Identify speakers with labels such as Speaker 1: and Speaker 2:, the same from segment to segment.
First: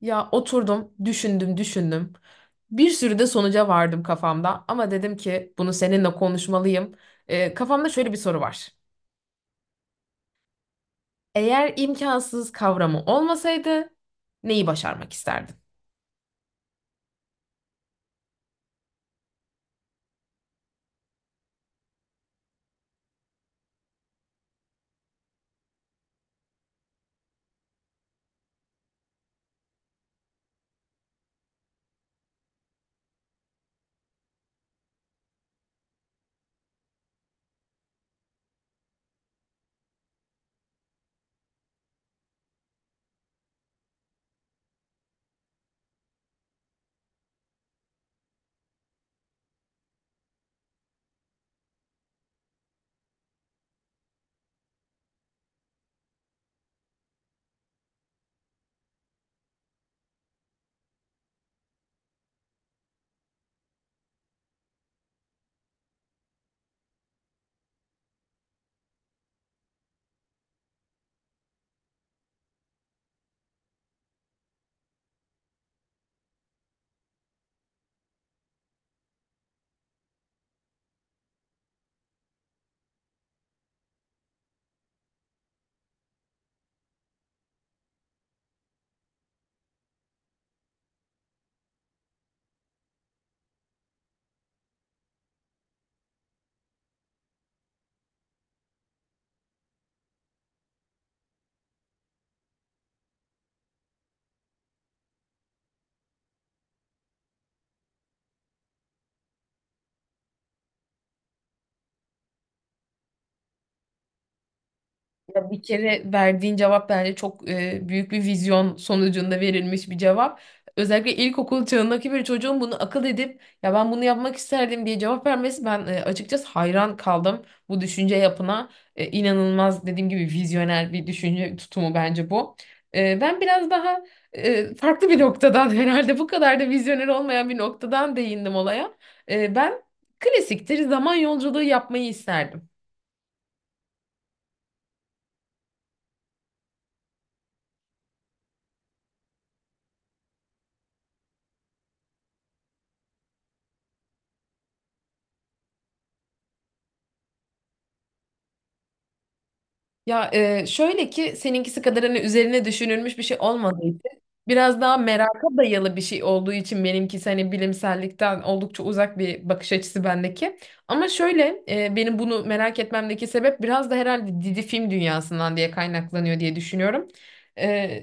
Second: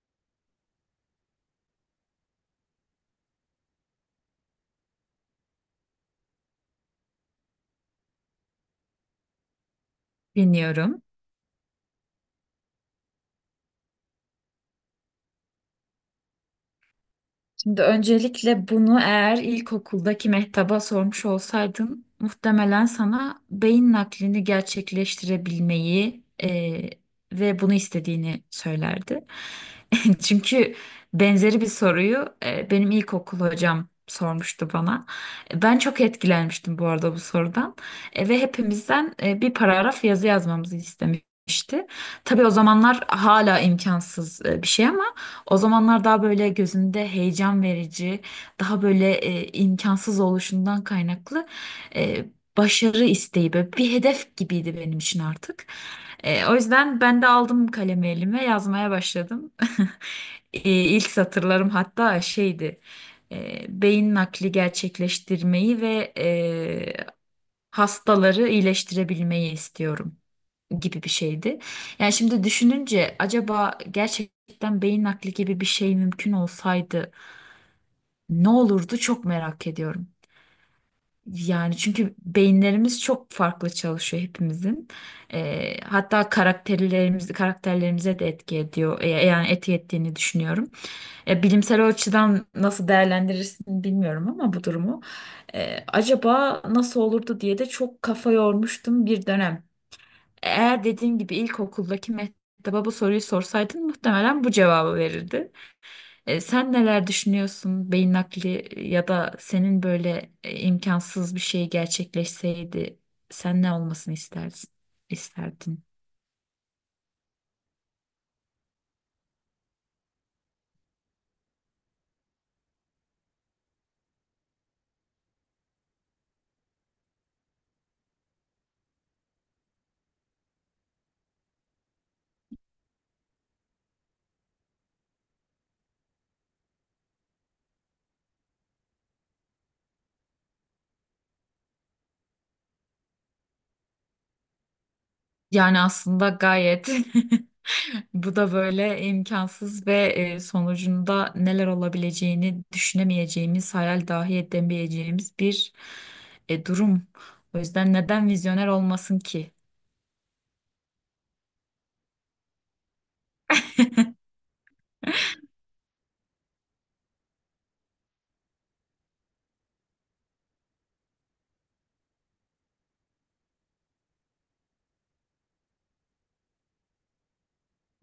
Speaker 1: Ya oturdum, düşündüm, düşündüm. Bir sürü de sonuca vardım kafamda ama dedim ki bunu seninle konuşmalıyım. Kafamda şöyle bir soru var.
Speaker 2: Dinliyorum.
Speaker 1: Eğer imkansız kavramı olmasaydı neyi başarmak isterdin?
Speaker 2: Şimdi öncelikle bunu eğer ilkokuldaki mehtaba sormuş olsaydın muhtemelen sana beyin naklini gerçekleştirebilmeyi ve bunu istediğini söylerdi. Çünkü benzeri bir soruyu benim ilkokul hocam sormuştu bana. Ben çok etkilenmiştim bu arada bu sorudan. Ve hepimizden bir paragraf yazı yazmamızı istemişti. Tabii o zamanlar hala imkansız bir şey ama o zamanlar daha böyle gözümde heyecan verici, daha böyle imkansız oluşundan kaynaklı e, başarı isteği böyle bir hedef gibiydi benim için artık. O yüzden ben de aldım kalemi elime yazmaya başladım. E, İlk satırlarım hatta şeydi. Beyin nakli gerçekleştirmeyi ve hastaları iyileştirebilmeyi istiyorum gibi bir şeydi. Yani şimdi düşününce acaba gerçekten beyin nakli gibi bir şey mümkün olsaydı ne olurdu çok merak ediyorum. Yani çünkü beyinlerimiz çok farklı çalışıyor hepimizin. Hatta karakterlerimizi karakterlerimize de etki ediyor. Yani etki ettiğini düşünüyorum. Bilimsel açıdan nasıl değerlendirirsin bilmiyorum ama bu durumu. Acaba nasıl olurdu diye de çok kafa yormuştum bir dönem. Eğer dediğim gibi ilkokuldaki mektaba bu soruyu sorsaydın muhtemelen bu cevabı verirdi. Sen neler düşünüyorsun? Beyin nakli ya da senin böyle imkansız bir şey gerçekleşseydi sen ne olmasını istersin,
Speaker 1: Ya bir
Speaker 2: isterdin?
Speaker 1: kere verdiğin cevap bence çok büyük bir vizyon sonucunda verilmiş bir cevap. Özellikle ilkokul çağındaki bir çocuğun bunu akıl edip ya ben bunu yapmak isterdim diye cevap vermesi ben açıkçası hayran kaldım bu düşünce yapına. İnanılmaz dediğim gibi vizyoner bir düşünce tutumu bence bu. Ben biraz daha farklı bir noktadan herhalde bu kadar da vizyoner olmayan bir noktadan değindim olaya. Ben klasiktir zaman yolculuğu yapmayı isterdim.
Speaker 2: Yani aslında gayet bu da böyle imkansız ve sonucunda neler olabileceğini düşünemeyeceğimiz, hayal dahi edemeyeceğimiz bir durum. O yüzden neden vizyoner olmasın ki?
Speaker 1: Ya şöyle ki seninkisi kadar hani üzerine düşünülmüş bir şey olmadığı için biraz daha meraka dayalı bir şey olduğu için benimkisi hani bilimsellikten oldukça uzak bir bakış açısı bendeki. Ama şöyle benim bunu merak etmemdeki sebep biraz da herhalde dizi film dünyasından diye kaynaklanıyor diye düşünüyorum.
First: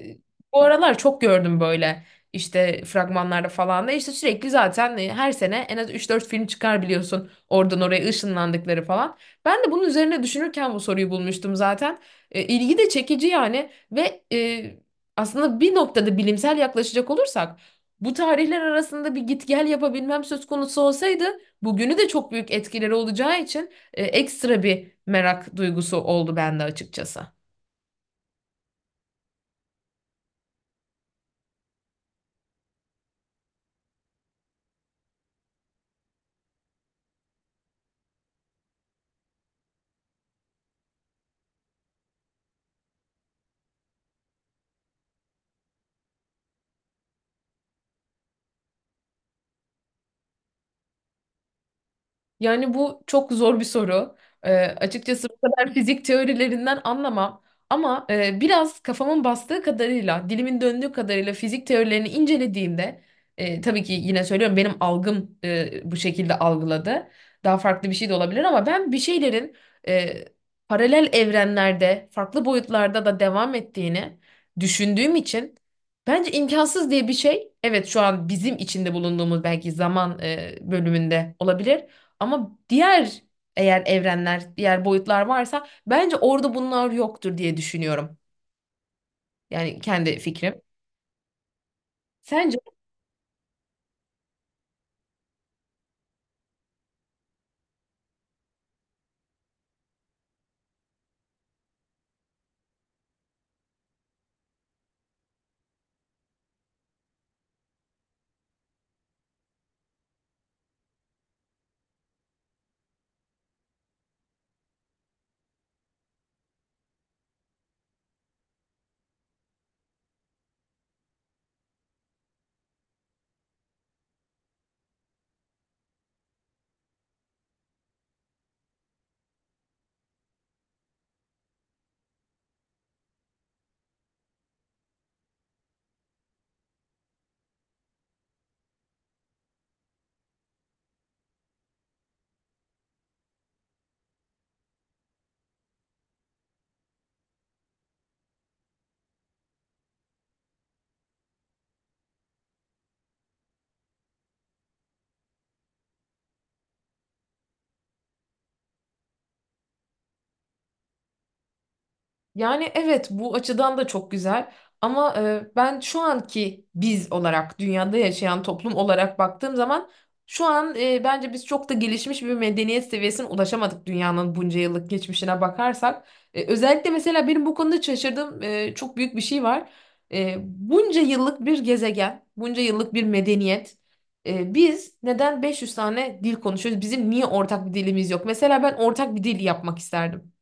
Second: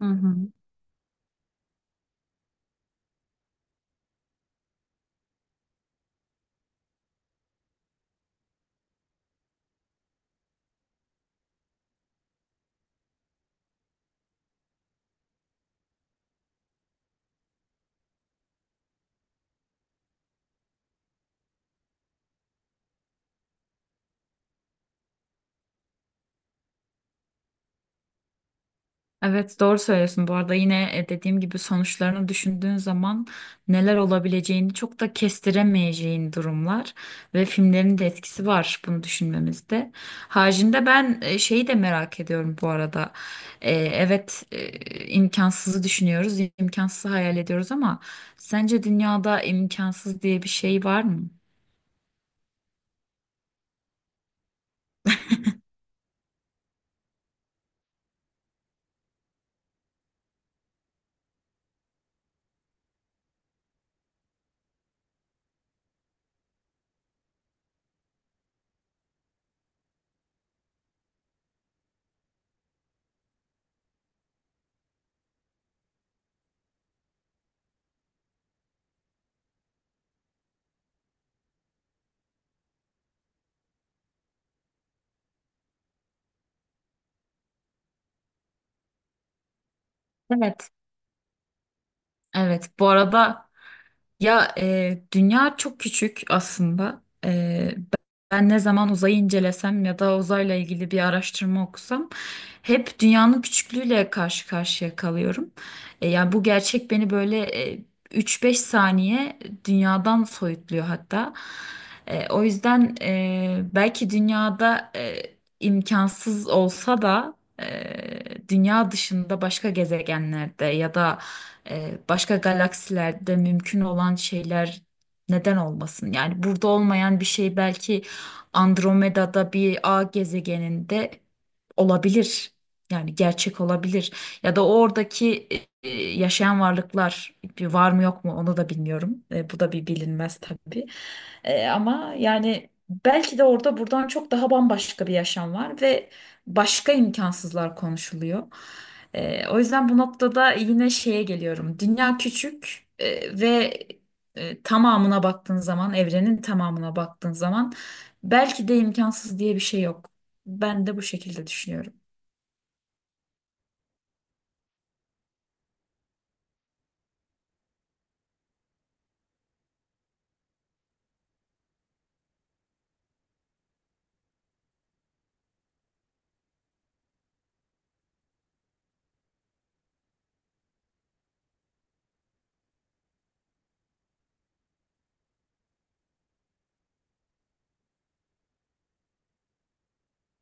Speaker 2: Hı hı.
Speaker 1: Bu aralar çok gördüm böyle işte fragmanlarda falan da işte sürekli zaten her sene en az üç dört film çıkar biliyorsun oradan oraya ışınlandıkları falan. Ben de bunun üzerine düşünürken bu soruyu bulmuştum zaten. İlgi de çekici yani ve aslında bir noktada bilimsel yaklaşacak olursak bu tarihler arasında bir git gel yapabilmem söz konusu olsaydı bugünü de çok büyük etkileri olacağı için ekstra bir merak duygusu oldu bende açıkçası.
Speaker 2: Evet, doğru söylüyorsun bu arada. Yine dediğim gibi sonuçlarını düşündüğün zaman neler olabileceğini çok da kestiremeyeceğin durumlar ve filmlerin de etkisi var bunu düşünmemizde. Haricinde ben şeyi de merak ediyorum bu arada. Evet, imkansızı düşünüyoruz, imkansızı hayal ediyoruz ama sence dünyada imkansız diye bir şey var mı?
Speaker 1: Yani bu çok zor bir soru. Açıkçası bu kadar fizik teorilerinden anlamam. Ama biraz kafamın bastığı kadarıyla, dilimin döndüğü kadarıyla fizik teorilerini incelediğimde, tabii ki yine söylüyorum benim algım bu şekilde algıladı. Daha farklı bir şey de olabilir ama ben bir şeylerin e, paralel evrenlerde, farklı boyutlarda da devam ettiğini düşündüğüm için bence imkansız diye bir şey, evet şu an bizim içinde bulunduğumuz belki zaman bölümünde olabilir. Ama diğer eğer evrenler, diğer boyutlar varsa bence orada bunlar yoktur diye düşünüyorum. Yani kendi fikrim.
Speaker 2: Evet.
Speaker 1: Sence?
Speaker 2: Evet, bu arada. Ya, dünya çok küçük aslında. Ben ne zaman uzayı incelesem ya da uzayla ilgili bir araştırma okusam hep dünyanın küçüklüğüyle karşı karşıya kalıyorum. Yani bu gerçek beni böyle e, 3-5 saniye dünyadan soyutluyor hatta. O yüzden belki dünyada imkansız olsa da dünya dışında başka gezegenlerde ya da başka galaksilerde mümkün olan şeyler neden olmasın? Yani burada olmayan bir şey belki Andromeda'da bir A gezegeninde olabilir. Yani gerçek olabilir. Ya da oradaki yaşayan varlıklar bir var mı yok mu onu da bilmiyorum. Bu da bir bilinmez tabii. Ama yani belki de orada buradan çok daha bambaşka bir yaşam var ve başka imkansızlar konuşuluyor. O yüzden bu noktada yine şeye geliyorum. Dünya küçük ve tamamına baktığın zaman, evrenin tamamına baktığın zaman belki de imkansız diye bir şey yok. Ben de bu şekilde düşünüyorum.
Speaker 1: Yani evet bu açıdan da çok güzel ama ben şu anki biz olarak dünyada yaşayan toplum olarak baktığım zaman şu an bence biz çok da gelişmiş bir medeniyet seviyesine ulaşamadık dünyanın bunca yıllık geçmişine bakarsak. Özellikle mesela benim bu konuda şaşırdığım çok büyük bir şey var. Bunca yıllık bir gezegen, bunca yıllık bir medeniyet. Biz neden 500 tane dil konuşuyoruz? Bizim niye ortak bir dilimiz yok? Mesela ben ortak bir dil yapmak isterdim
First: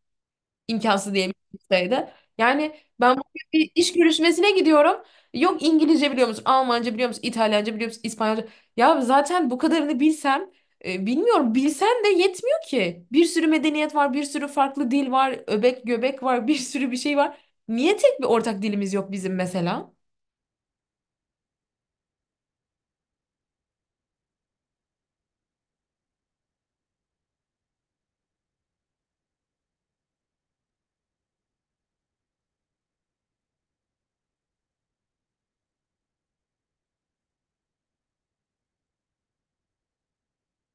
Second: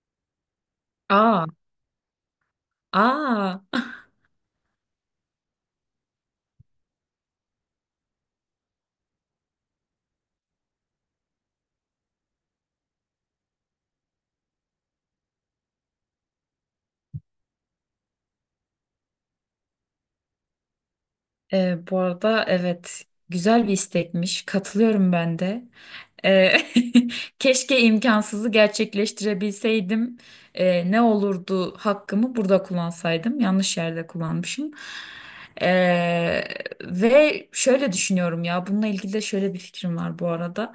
Speaker 1: imkansız diye bir
Speaker 2: Aa,
Speaker 1: şeydi. Yani ben bugün
Speaker 2: aa.
Speaker 1: bir iş görüşmesine gidiyorum. Yok, İngilizce biliyor musun? Almanca biliyor musun? İtalyanca biliyor musun? İspanyolca. Ya zaten bu kadarını bilsem bilmiyorum bilsen de yetmiyor ki. Bir sürü medeniyet var, bir sürü farklı dil var, öbek göbek var, bir sürü bir şey var. Niye tek bir ortak dilimiz yok bizim mesela?
Speaker 2: Bu arada evet, güzel bir istekmiş. Katılıyorum ben de. Ee, Keşke imkansızı gerçekleştirebilseydim. Ne olurdu hakkımı burada kullansaydım. Yanlış yerde kullanmışım. Ee, ve şöyle düşünüyorum, ya bununla ilgili de şöyle bir fikrim var bu arada.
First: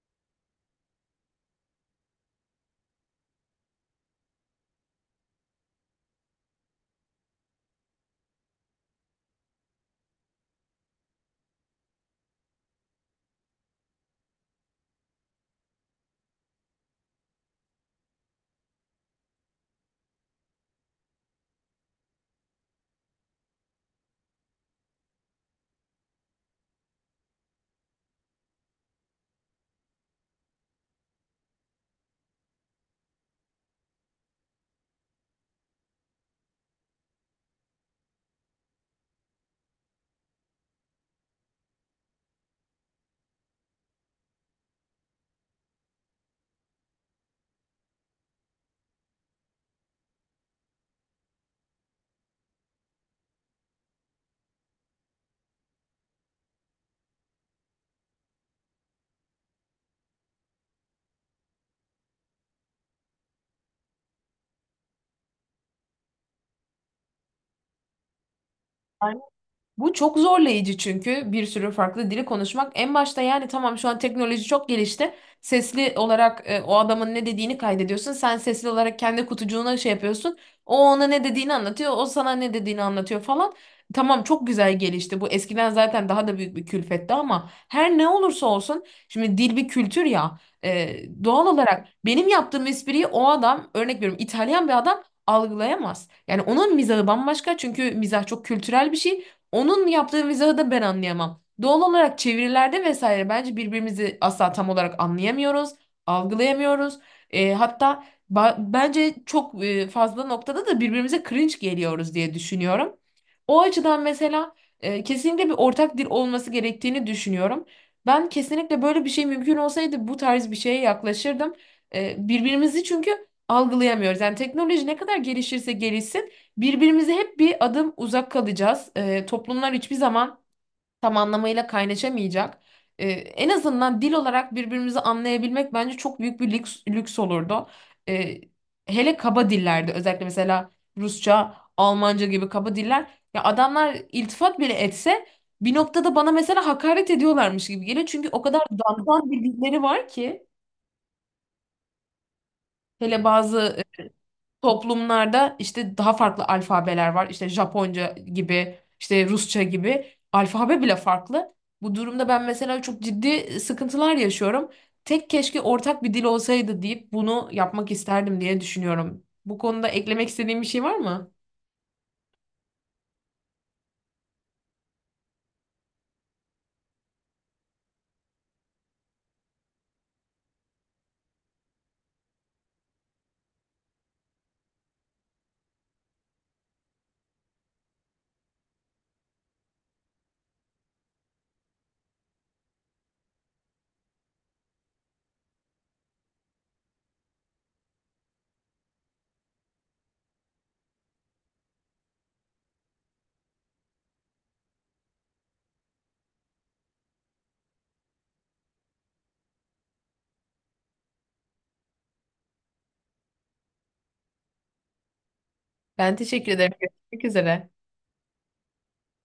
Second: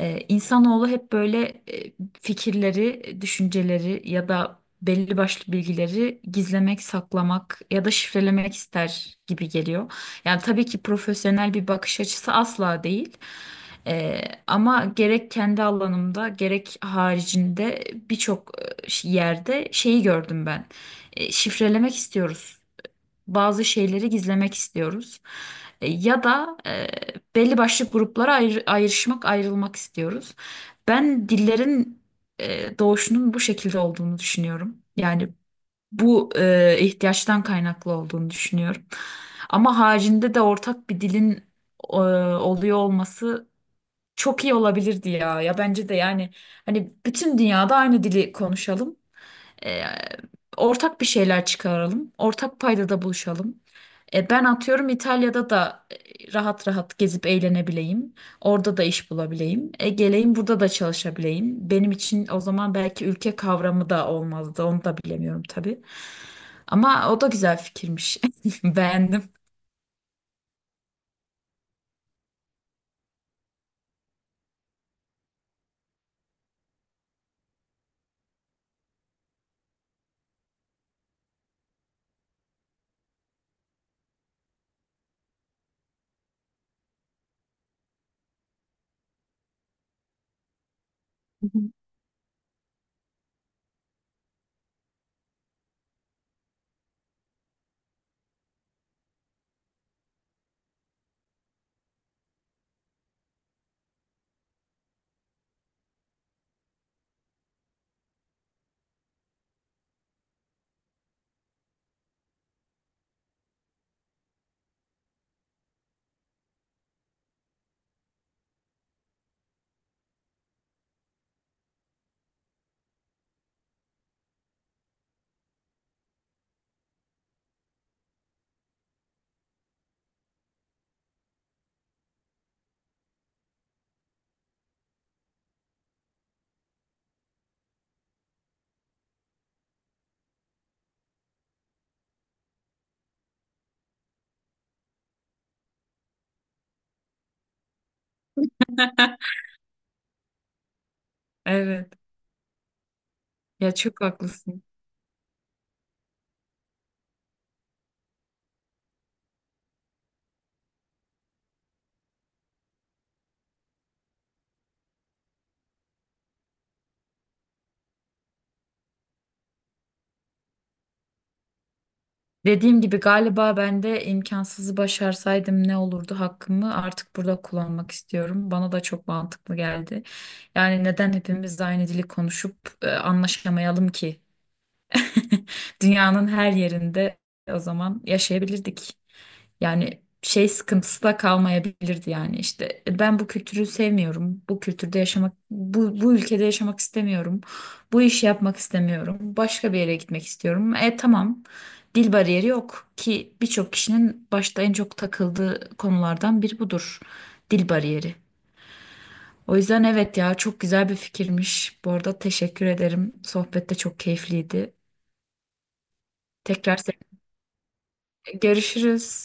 Speaker 2: İnsanoğlu hep böyle fikirleri, düşünceleri ya da belli başlı bilgileri gizlemek, saklamak ya da şifrelemek ister gibi geliyor. Yani tabii ki profesyonel bir bakış açısı asla değil. Ee, Ama gerek kendi alanımda gerek haricinde birçok yerde şeyi gördüm ben. Şifrelemek istiyoruz. Bazı şeyleri gizlemek istiyoruz. Ya da belli başlı gruplara ayrışmak, ayrılmak istiyoruz. Ben dillerin doğuşunun bu şekilde olduğunu düşünüyorum. Yani bu ihtiyaçtan kaynaklı olduğunu düşünüyorum. Ama haricinde de ortak bir dilin e, oluyor olması çok iyi olabilirdi ya. Ya, bence de yani hani bütün dünyada aynı dili konuşalım. E, Ortak bir şeyler çıkaralım. Ortak paydada buluşalım. Ben atıyorum İtalya'da da rahat rahat gezip eğlenebileyim. Orada da iş bulabileyim. Geleyim burada da çalışabileyim. Benim için o zaman belki ülke kavramı da olmazdı. Onu da bilemiyorum tabii. Ama o da güzel fikirmiş. Beğendim.
Speaker 1: Bu çok zorlayıcı çünkü bir sürü farklı dili konuşmak. En başta yani tamam şu an teknoloji çok gelişti. Sesli olarak o adamın ne dediğini kaydediyorsun. Sen sesli olarak kendi kutucuğuna şey yapıyorsun. O ona ne dediğini anlatıyor. O sana ne dediğini anlatıyor falan. Tamam, çok güzel gelişti. Bu eskiden zaten daha da büyük bir külfetti ama her ne olursa olsun şimdi dil bir kültür ya. Doğal olarak benim yaptığım espriyi o adam, örnek veriyorum, İtalyan bir adam algılayamaz. Yani onun mizahı bambaşka çünkü mizah çok kültürel bir şey. Onun yaptığı mizahı da ben anlayamam. Doğal olarak çevirilerde vesaire bence birbirimizi asla tam olarak anlayamıyoruz, algılayamıyoruz. E, hatta Bence çok fazla noktada da birbirimize cringe geliyoruz diye düşünüyorum. O açıdan mesela kesinlikle bir ortak dil olması gerektiğini düşünüyorum. Ben kesinlikle böyle bir şey mümkün olsaydı bu tarz bir şeye yaklaşırdım. Birbirimizi çünkü algılayamıyoruz. Yani teknoloji ne kadar gelişirse gelişsin birbirimize hep bir adım uzak kalacağız. Toplumlar hiçbir zaman tam anlamıyla kaynaşamayacak. En azından dil olarak birbirimizi anlayabilmek bence çok büyük bir lüks olurdu. Ee, Hele kaba dillerde özellikle mesela Rusça, Almanca gibi kaba diller. Ya adamlar iltifat bile etse bir noktada bana mesela hakaret ediyorlarmış gibi geliyor. Çünkü o kadar dandan bir dilleri var ki
Speaker 2: Evet.
Speaker 1: hele
Speaker 2: Ya,
Speaker 1: bazı
Speaker 2: çok haklısın.
Speaker 1: toplumlarda işte daha farklı alfabeler var. İşte Japonca gibi, işte Rusça gibi. Alfabe bile farklı. Bu durumda ben mesela çok ciddi sıkıntılar yaşıyorum. Tek keşke ortak bir dil olsaydı deyip bunu yapmak isterdim diye düşünüyorum. Bu konuda eklemek istediğin bir şey var mı?
Speaker 2: Dediğim gibi galiba ben de imkansızı başarsaydım ne olurdu hakkımı artık burada kullanmak istiyorum. Bana da çok mantıklı geldi. Yani neden hepimiz aynı dili konuşup anlaşamayalım ki? Dünyanın her yerinde o zaman yaşayabilirdik. Yani şey sıkıntısı da kalmayabilirdi, yani işte: "Ben bu kültürü sevmiyorum. Bu kültürde yaşamak, bu ülkede yaşamak istemiyorum. Bu işi yapmak istemiyorum. Başka bir yere gitmek istiyorum. Tamam. Dil bariyeri yok ki, birçok kişinin başta en çok takıldığı konulardan biri budur. Dil bariyeri." O yüzden evet, ya çok güzel bir fikirmiş. Bu arada teşekkür ederim. Sohbet de çok keyifliydi.
Speaker 1: Ben teşekkür ederim.
Speaker 2: Tekrar
Speaker 1: Görüşmek
Speaker 2: seninle
Speaker 1: üzere.
Speaker 2: görüşürüz.